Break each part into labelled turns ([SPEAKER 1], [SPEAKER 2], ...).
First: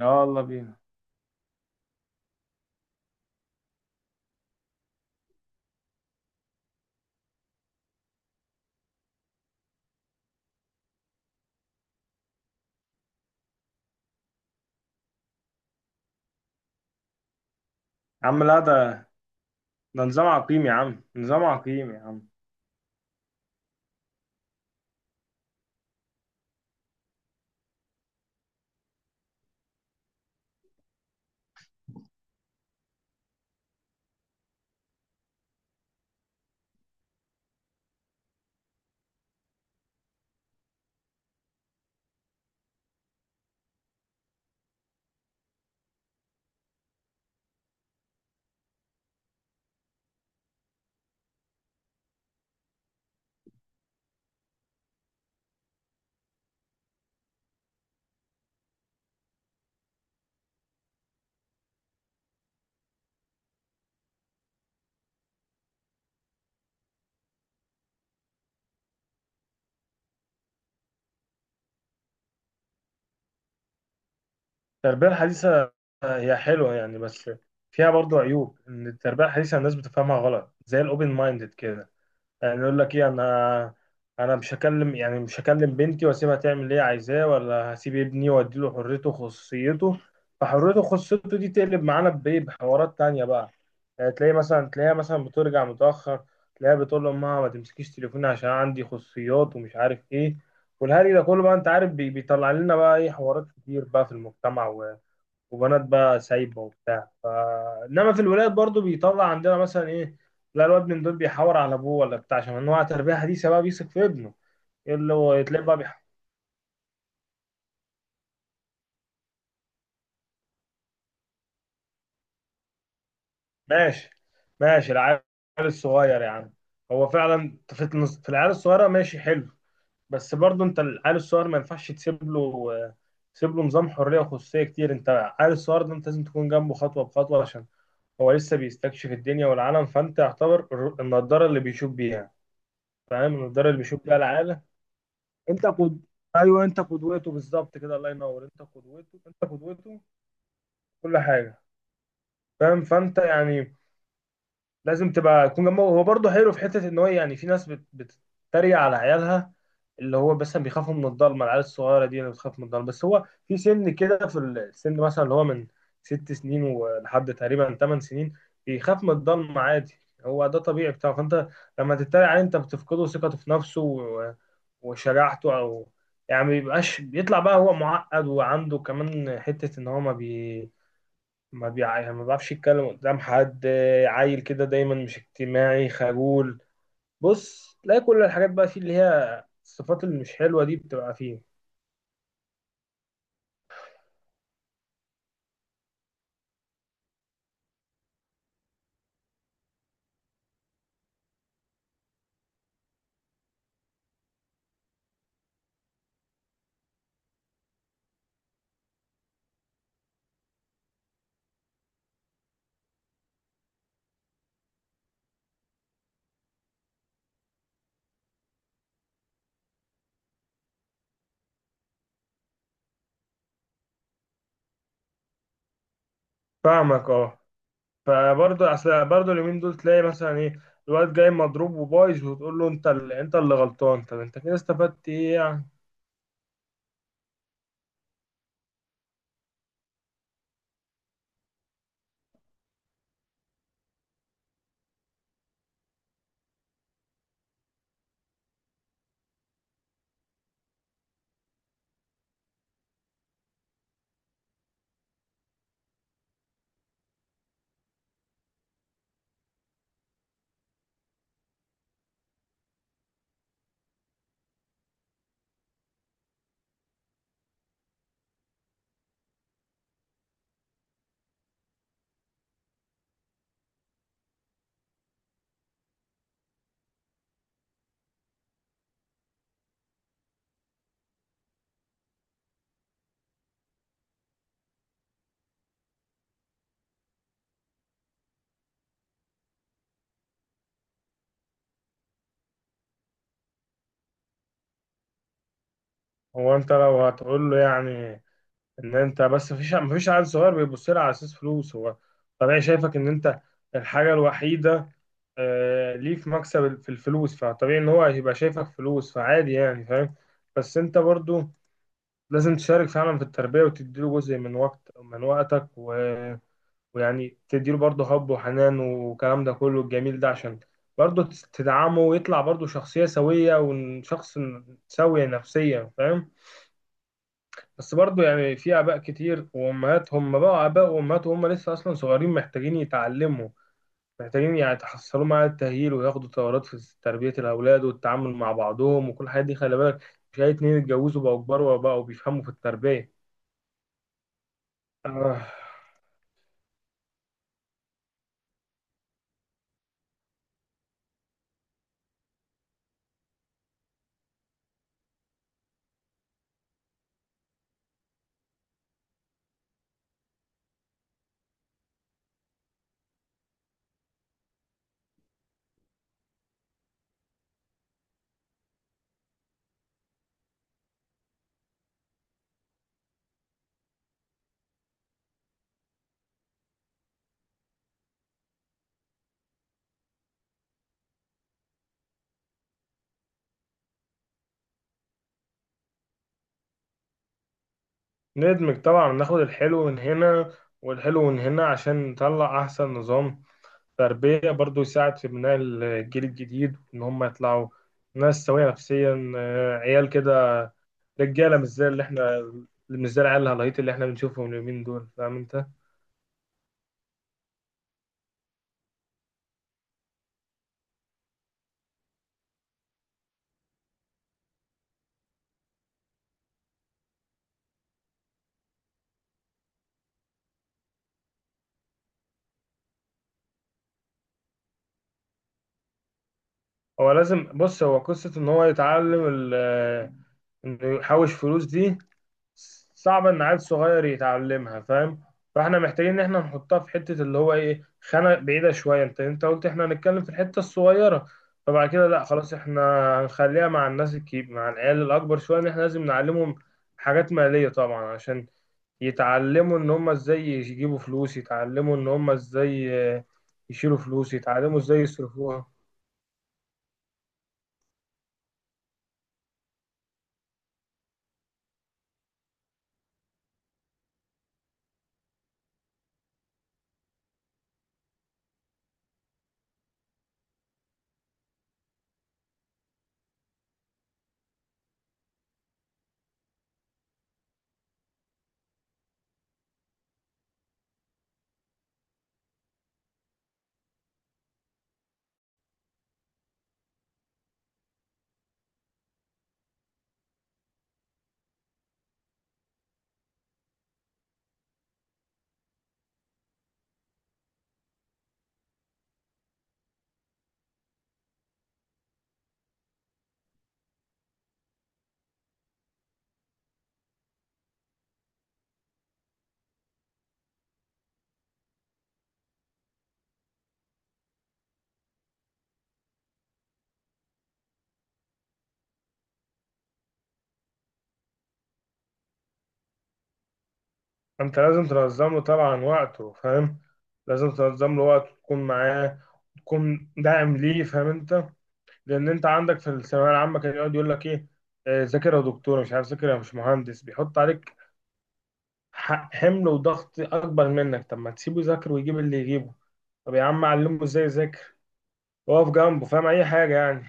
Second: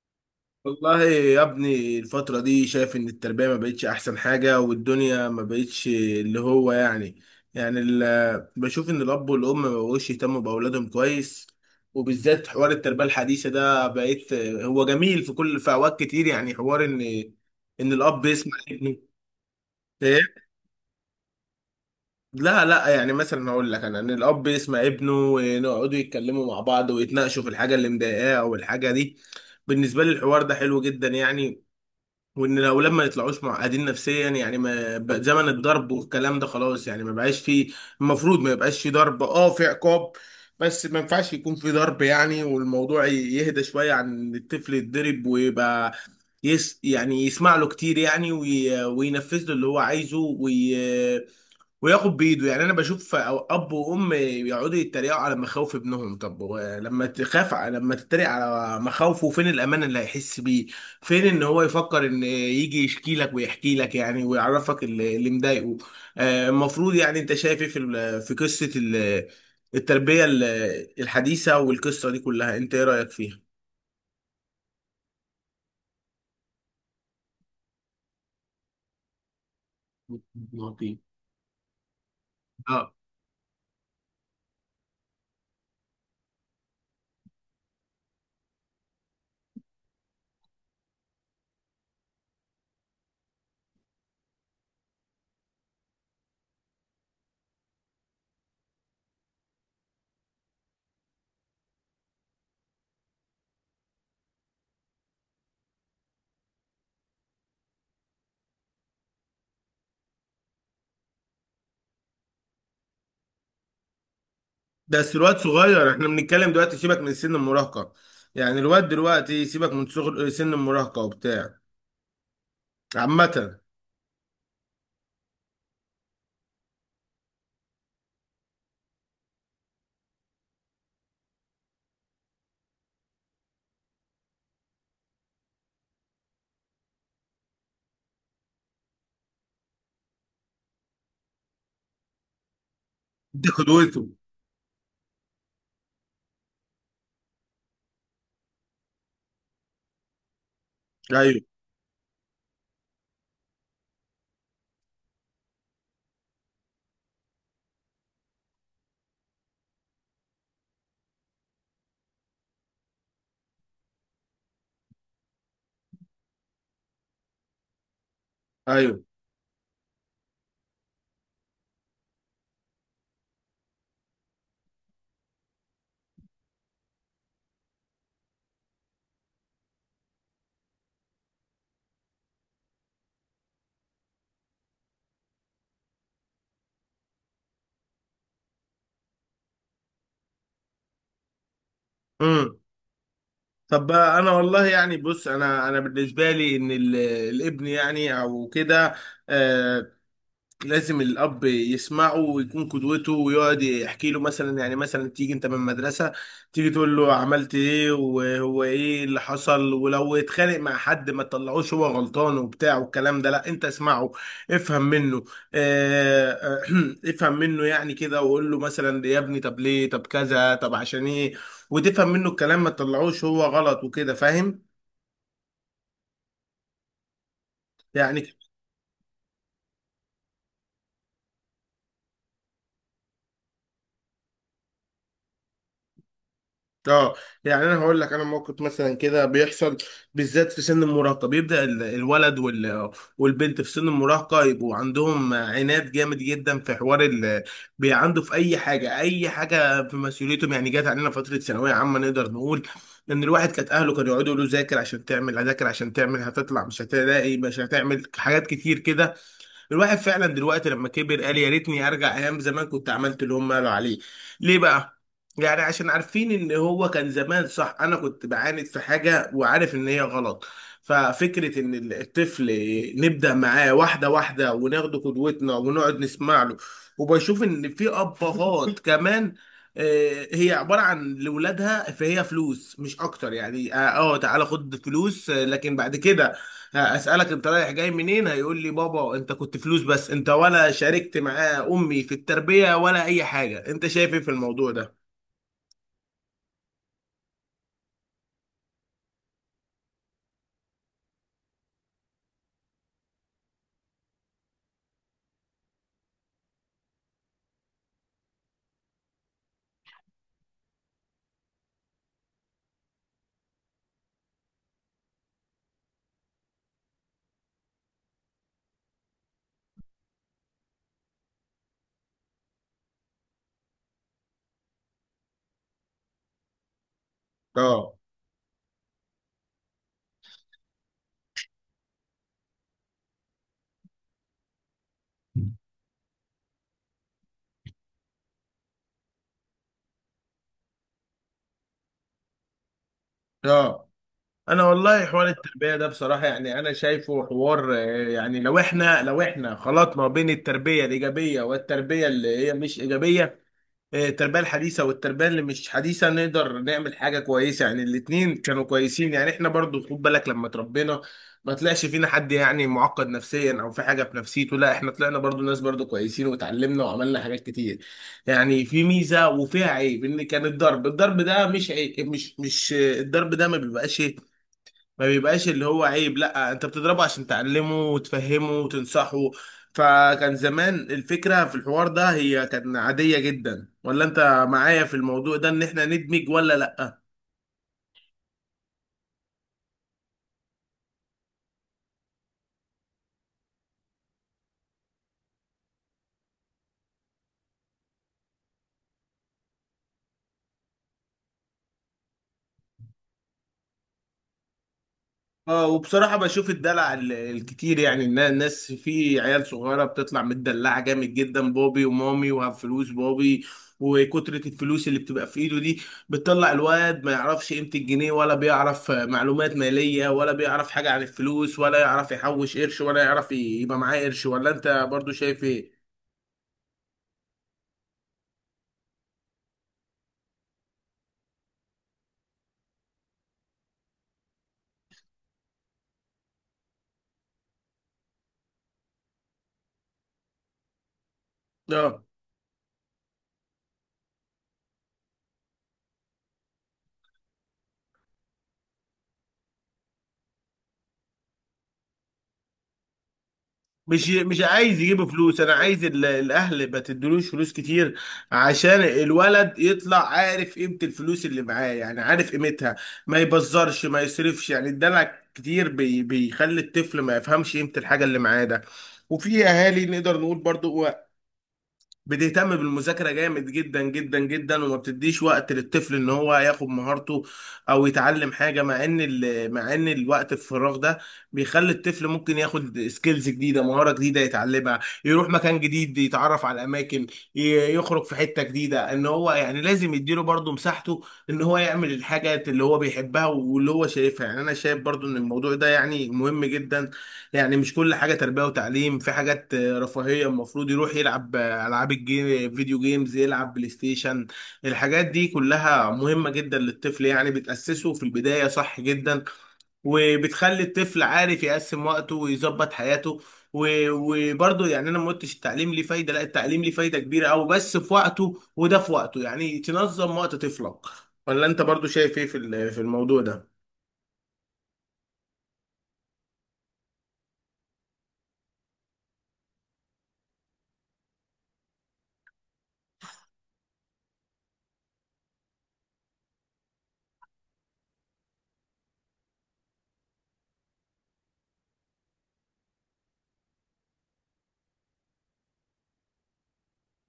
[SPEAKER 1] اه، والله بينا.
[SPEAKER 2] والله يا ابني، الفترة دي شايف ان التربية ما بقتش احسن حاجة، والدنيا ما بقتش اللي هو بشوف ان الاب والام ما بقوش يهتموا باولادهم كويس. وبالذات حوار التربية الحديثة ده بقيت هو جميل في كل في اوقات كتير، يعني حوار ان الاب
[SPEAKER 1] يا عم
[SPEAKER 2] يسمع
[SPEAKER 1] لا،
[SPEAKER 2] ابنه.
[SPEAKER 1] ده
[SPEAKER 2] إيه؟
[SPEAKER 1] نظام عقيم يا عم، نظام عقيم يا عم.
[SPEAKER 2] لا لا، يعني مثلا هقول لك ان الاب يسمع ابنه ويقعدوا يتكلموا مع بعض ويتناقشوا في الحاجة اللي مضايقاه او الحاجة دي. بالنسبة لي الحوار ده حلو جدا يعني، وان الاولاد ما يطلعوش معقدين نفسيا. يعني ما بقى زمن الضرب والكلام ده، خلاص يعني ما بقاش فيه. المفروض ما يبقاش فيه ضرب، اه، في عقاب. بس ما ينفعش يكون فيه ضرب يعني، والموضوع يهدى شوية عن إن الطفل يتضرب ويبقى يس يعني يسمع له كتير يعني، وينفذ له اللي هو عايزه، وياخد بايده يعني. انا بشوف اب وام يقعدوا يتريقوا على مخاوف ابنهم، طب هو لما تخاف لما تتريق على مخاوفه، فين الامان اللي هيحس بيه؟ فين ان هو يفكر ان يجي يشكي لك ويحكي لك يعني ويعرفك اللي مضايقه. آه، المفروض يعني انت شايف ايه في في قصة التربية الحديثة، والقصة دي كلها انت ايه رأيك فيها؟
[SPEAKER 1] التربية الحديثة هي حلوة يعني، بس فيها برضو عيوب، إن التربية الحديثة الناس بتفهمها غلط زي
[SPEAKER 2] نعطيه.
[SPEAKER 1] الأوبن مايندد كده. يعني يقول
[SPEAKER 2] اه.
[SPEAKER 1] لك ايه، انا مش هكلم، بنتي واسيبها تعمل اللي هي عايزاه، ولا هسيب ابني واديله حريته وخصوصيته. فحريته وخصوصيته دي تقلب معانا بايه، بحوارات تانية بقى. يعني تلاقيها مثلا بترجع متأخر، تلاقيها بتقول لأمها ما تمسكيش تليفوني عشان عندي خصوصيات ومش عارف ايه. والهري ده كله بقى، انت عارف، بيطلع لنا بقى ايه، حوارات كتير بقى في المجتمع، وبنات بقى سايبه وبتاع. انما في الولاد برضو بيطلع عندنا مثلا ايه؟ لا الواد من دول بيحور على ابوه ولا بتاع، عشان انواع تربيه حديثه بقى بيثق في ابنه. إيه اللي
[SPEAKER 2] بس
[SPEAKER 1] هو
[SPEAKER 2] الواد
[SPEAKER 1] يتلاقي بقى
[SPEAKER 2] صغير،
[SPEAKER 1] بيح...
[SPEAKER 2] احنا بنتكلم دلوقتي سيبك من سن المراهقة، يعني الواد دلوقتي سيبك من صغر سن المراهقة وبتاع. عامة.
[SPEAKER 1] ماشي، ماشي، العيال الصغير يا عم، هو فعلا في العيال الصغيره ماشي حلو. بس برضو انت العيال الصغير ما ينفعش تسيب له نظام حريه وخصوصيه كتير. انت العيال الصغير ده انت لازم تكون جنبه خطوه بخطوه، عشان هو لسه بيستكشف الدنيا والعالم، فانت يعتبر النضاره اللي بيشوف بيها. فاهم؟
[SPEAKER 2] دي
[SPEAKER 1] النضاره اللي
[SPEAKER 2] قدوته.
[SPEAKER 1] بيشوف بيها العالم. انت قد ايوه انت قدوته بالظبط كده، الله ينور، انت قدوته، انت قدوته في كل
[SPEAKER 2] ايوه.
[SPEAKER 1] حاجه. فاهم؟ فانت يعني لازم تبقى تكون جنبه. هو برضه حلو في حته، ان هو يعني في ناس بتتريق على عيالها، اللي هو مثلا بيخافوا من الضلمه، العيال الصغيره دي اللي بتخاف من الضلمه. بس هو في سن كده، في السن مثلا اللي هو من 6 سنين ولحد تقريبا 8 سنين بيخاف
[SPEAKER 2] ايوه.
[SPEAKER 1] من الضلمه عادي. هو ده طبيعي بتاعه. فانت لما تتريق عليه، انت بتفقده ثقته في نفسه وشجاعته، او يعني ما بيبقاش. بيطلع بقى هو معقد، وعنده كمان حته ان هو ما بي ما بيع... يعني ما بيعرفش يتكلم قدام حد. عيل كده دايما مش اجتماعي، خجول. بص تلاقي كل الحاجات بقى فيه، اللي هي الصفات اللي مش حلوة دي بتبقى فيه.
[SPEAKER 2] امم. طب بقى انا والله يعني، بص، انا بالنسبة لي ان الابن يعني او كده، آه، لازم الاب يسمعه ويكون قدوته ويقعد يحكي له، مثلا يعني، مثلا تيجي انت من المدرسه، تيجي تقول له عملت ايه وهو ايه اللي حصل، ولو اتخانق مع حد ما تطلعوش هو غلطان وبتاع والكلام ده، لا، انت اسمعه، افهم منه. اه، افهم منه يعني كده، وقول له مثلا: يا ابني، طب ليه؟ طب كذا؟ طب عشان ايه؟ وتفهم منه الكلام، ما تطلعوش هو غلط وكده، فاهم
[SPEAKER 1] فاهمك، اه.
[SPEAKER 2] يعني؟
[SPEAKER 1] فبرضه اصل برضه اليومين دول تلاقي مثلا ايه، الواد جاي مضروب وبايظ، وتقول له انت اللي غلطان، طب انت كده استفدت ايه يعني؟
[SPEAKER 2] اه. يعني انا هقول لك، انا موقف مثلا كده بيحصل، بالذات في سن المراهقه بيبدا الولد والبنت في سن المراهقه، يبقوا عندهم عناد جامد جدا في حوار عنده في اي حاجه، اي حاجه في مسؤوليتهم. يعني جات علينا فتره ثانويه عامه، نقدر نقول ان الواحد كانت اهله كانوا يقعدوا يقولوا: ذاكر عشان تعمل، هذاكر عشان تعمل هتطلع، مش هتلاقي، مش هتعمل حاجات كتير كده. الواحد فعلا دلوقتي لما كبر قال يا ريتني ارجع ايام زمان كنت عملت اللي هم قالوا عليه. ليه بقى؟ يعني عشان عارفين ان هو كان زمان صح، انا كنت بعاند في حاجه وعارف ان هي غلط. ففكره ان الطفل نبدا معاه واحده واحده وناخد قدوتنا ونقعد نسمع له. وبشوف ان في ابهات كمان، آه، هي عباره عن لاولادها فهي فلوس مش اكتر يعني، اه، آه، تعالى خد فلوس. آه، لكن بعد كده هسألك انت رايح جاي منين، هيقول لي: بابا انت كنت فلوس بس، انت ولا شاركت معاه امي في التربية ولا اي حاجة. انت شايف ايه في الموضوع ده؟
[SPEAKER 1] هو انت لو هتقول له، يعني ان انت، بس مفيش عيل صغير بيبص لها على اساس فلوس. هو طبيعي شايفك ان انت الحاجه الوحيده، ليه في مكسب في الفلوس، فطبيعي ان هو هيبقى شايفك فلوس، فعادي يعني، فاهم؟ بس انت برضو لازم تشارك فعلا في التربيه، وتديله جزء من وقتك. ويعني تديله برضو حب وحنان والكلام ده كله الجميل ده، عشان برضو تدعمه، ويطلع برضو شخصيه سويه، وشخص سوي نفسيا، فاهم؟
[SPEAKER 2] اه.
[SPEAKER 1] بس برضو يعني في آباء كتير وأمهات، هم بقوا آباء وأمهات وهم لسه أصلا صغيرين، محتاجين يتعلموا، محتاجين يعني يتحصلوا مع التأهيل، وياخدوا دورات في تربية الأولاد والتعامل مع بعضهم وكل الحاجات دي. خلي بالك، مش أي اتنين اتجوزوا بقوا كبار وبقوا بيفهموا في التربية.
[SPEAKER 2] اه. انا والله حوار
[SPEAKER 1] آه.
[SPEAKER 2] التربية ده بصراحة، يعني انا شايفه حوار، آه، يعني لو احنا خلطنا بين التربية الايجابية والتربية اللي هي مش ايجابية، التربية الحديثة والتربية اللي مش حديثة، نقدر نعمل حاجة كويسة يعني، الاتنين كانوا كويسين يعني. احنا برضو خد بالك لما تربينا ما طلعش فينا حد يعني معقد نفسيا او في حاجة في نفسيته، لا، احنا طلعنا برضو ناس برضو كويسين واتعلمنا وعملنا حاجات كتير يعني. في ميزة وفيها عيب. ان كان الضرب، الضرب ده مش عيب، مش الضرب ده ما بيبقاش، اللي هو عيب. لا، انت بتضربه عشان تعلمه وتفهمه وتنصحه. فكان زمان الفكرة في الحوار ده هي كانت عادية جدا. ولا انت معايا في الموضوع ده ان احنا ندمج ولا لا؟
[SPEAKER 1] ندمج طبعا، ناخد الحلو من هنا والحلو من هنا عشان نطلع أحسن نظام تربية. برضو يساعد في بناء الجيل الجديد إن هم يطلعوا ناس سوية نفسيا، عيال كده رجاله، مش زي العيال الهلايط اللي احنا بنشوفهم اليومين دول. فاهم انت؟
[SPEAKER 2] اه. وبصراحة بشوف الدلع الكتير يعني، إن الناس في عيال صغيرة بتطلع متدلعة جامد جدا، بابي ومامي وهب فلوس بابي، وكترة الفلوس اللي بتبقى في ايده دي بتطلع الواد ما يعرفش قيمة الجنيه، ولا بيعرف معلومات مالية، ولا بيعرف حاجة عن الفلوس، ولا يعرف يحوش قرش، ولا يعرف يبقى معاه قرش. ولا انت برضو شايف ايه؟
[SPEAKER 1] هو لازم، بص، هو قصه ان هو يتعلم انه يحوش فلوس دي، صعبه ان عيل صغير يتعلمها. فاهم؟ فاحنا محتاجين ان احنا نحطها في حته، اللي هو ايه، خانه بعيده شويه. انت قلت احنا هنتكلم في الحته الصغيره. فبعد
[SPEAKER 2] اه.
[SPEAKER 1] كده لا، خلاص احنا هنخليها مع الناس الكبير مع العيال الاكبر شويه، ان احنا لازم نعلمهم حاجات ماليه طبعا، عشان يتعلموا ان هم ازاي يجيبوا فلوس، يتعلموا ان هم ازاي آه، يشيلوا
[SPEAKER 2] مش
[SPEAKER 1] فلوس،
[SPEAKER 2] مش
[SPEAKER 1] يتعلموا
[SPEAKER 2] عايز
[SPEAKER 1] ازاي
[SPEAKER 2] يجيبوا فلوس، انا
[SPEAKER 1] يصرفوها.
[SPEAKER 2] عايز الاهل ما تدلوش فلوس كتير عشان الولد يطلع عارف قيمة الفلوس اللي معاه، يعني عارف قيمتها، ما يبزرش، ما يصرفش، يعني الدلع كتير بيخلي الطفل ما يفهمش قيمة الحاجة اللي معاه ده. وفي اهالي نقدر نقول برضو بتهتم بالمذاكرة جامد جدا جدا جدا، وما بتديش وقت للطفل ان هو ياخد مهارته او يتعلم حاجة، مع ان مع ان الوقت الفراغ ده بيخلي الطفل ممكن ياخد سكيلز جديدة، مهارة جديدة يتعلمها، يروح مكان جديد، يتعرف على اماكن، يخرج في حتة جديدة. ان هو يعني لازم يديله برضه مساحته ان هو يعمل الحاجات اللي هو بيحبها واللي هو شايفها. يعني انا شايف برضه ان الموضوع ده يعني مهم جدا، يعني مش كل حاجة تربية وتعليم، في حاجات، آه، رفاهية، المفروض يروح يلعب، آه، ألعاب الجيم، فيديو جيمز، يلعب بلاي ستيشن. الحاجات دي كلها مهمة جدا للطفل يعني، بتأسسه في البداية صح جدا، وبتخلي الطفل عارف يقسم وقته ويظبط حياته. وبرضه يعني انا ما قلتش التعليم ليه فايده، لا، التعليم ليه فايده كبيره قوي، بس في وقته، وده في وقته يعني تنظم وقت طفلك. ولا انت برضه شايف ايه في في الموضوع ده؟
[SPEAKER 1] انت لازم تنظم له طبعا وقته، فاهم؟ لازم تنظم له وقته، تكون معاه، تكون داعم ليه، فاهم انت؟ لان انت عندك في الثانويه العامه كان يقعد يقول لك ايه، ذاكر يا دكتور، مش عارف، ذاكر يا، مش مهندس. بيحط عليك حمل وضغط اكبر منك. طب ما تسيبه يذاكر ويجيب اللي يجيبه، طب يا عم علمه ازاي يذاكر، واقف جنبه. فاهم اي حاجه يعني؟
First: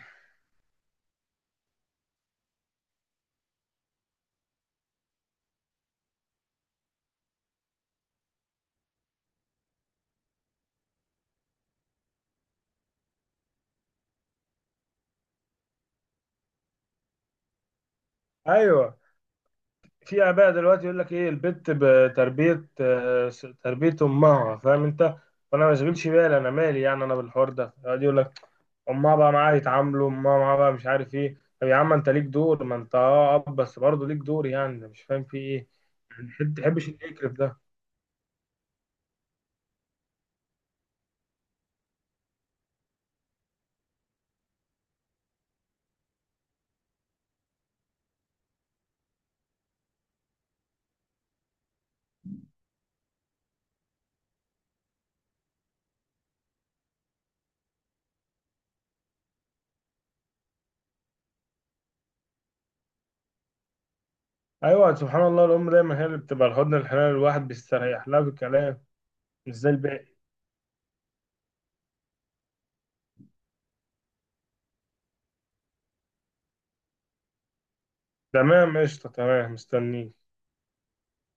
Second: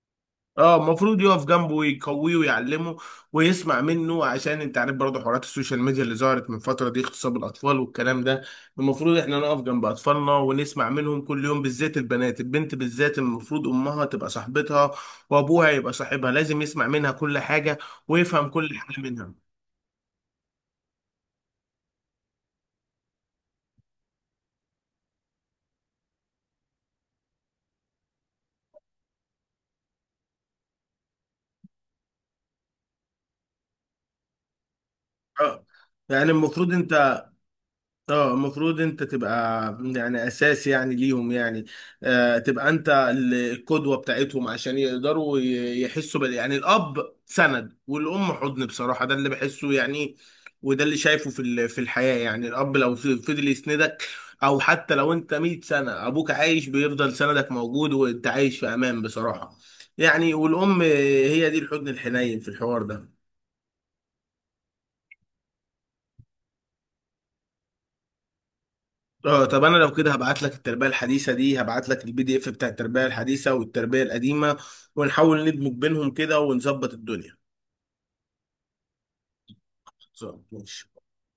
[SPEAKER 2] اه، المفروض يقف جنبه ويقويه ويعلمه ويسمع منه، عشان انت عارف برضه حوارات السوشيال ميديا اللي ظهرت من فتره دي اغتصاب الاطفال والكلام ده. المفروض احنا نقف جنب اطفالنا ونسمع منهم كل يوم، بالذات البنات، البنت بالذات المفروض امها تبقى صاحبتها وابوها يبقى صاحبها، لازم يسمع منها كل حاجه ويفهم كل
[SPEAKER 1] ايوه،
[SPEAKER 2] حاجه منها.
[SPEAKER 1] في اباء دلوقتي يقول لك ايه، البت بتربيه، تربيه امها، فاهم انت؟ فانا ما بشغلش بالي، انا مالي، يعني انا بالحوار ده، يقعد يقول لك امها بقى معاها يتعاملوا، امها معاها بقى، مش عارف ايه. طب يا عم انت ليك دور، ما انت اب، بس برضه ليك دور، يعني أنا مش فاهم في
[SPEAKER 2] اه،
[SPEAKER 1] ايه.
[SPEAKER 2] يعني
[SPEAKER 1] يعني ما
[SPEAKER 2] المفروض
[SPEAKER 1] تحبش
[SPEAKER 2] انت،
[SPEAKER 1] اللي يكرف ده.
[SPEAKER 2] اه، المفروض انت تبقى يعني اساس يعني ليهم يعني، آه، تبقى انت القدوة بتاعتهم عشان يقدروا يحسوا يعني الاب سند والام حضن، بصراحة ده اللي بحسه يعني، وده اللي شايفه في في الحياة. يعني الاب لو فضل يسندك، او حتى لو انت 100 سنة ابوك عايش، بيفضل سندك موجود وانت عايش في امان بصراحة يعني. والام هي دي الحضن الحنين في الحوار ده.
[SPEAKER 1] ايوه، سبحان الله، الام دايما هي اللي بتبقى الحضن الحنان، الواحد بيستريح لها في الكلام.
[SPEAKER 2] اه،
[SPEAKER 1] مش
[SPEAKER 2] طب
[SPEAKER 1] زي
[SPEAKER 2] انا لو كده
[SPEAKER 1] الباقي.
[SPEAKER 2] هبعت لك التربيه الحديثه دي، هبعت لك البي دي اف بتاع التربيه الحديثه والتربيه القديمه، ونحاول ندمج بينهم كده ونظبط الدنيا.
[SPEAKER 1] تمام، قشطه، تمام، مستنيك.
[SPEAKER 2] خلصان. ماشي.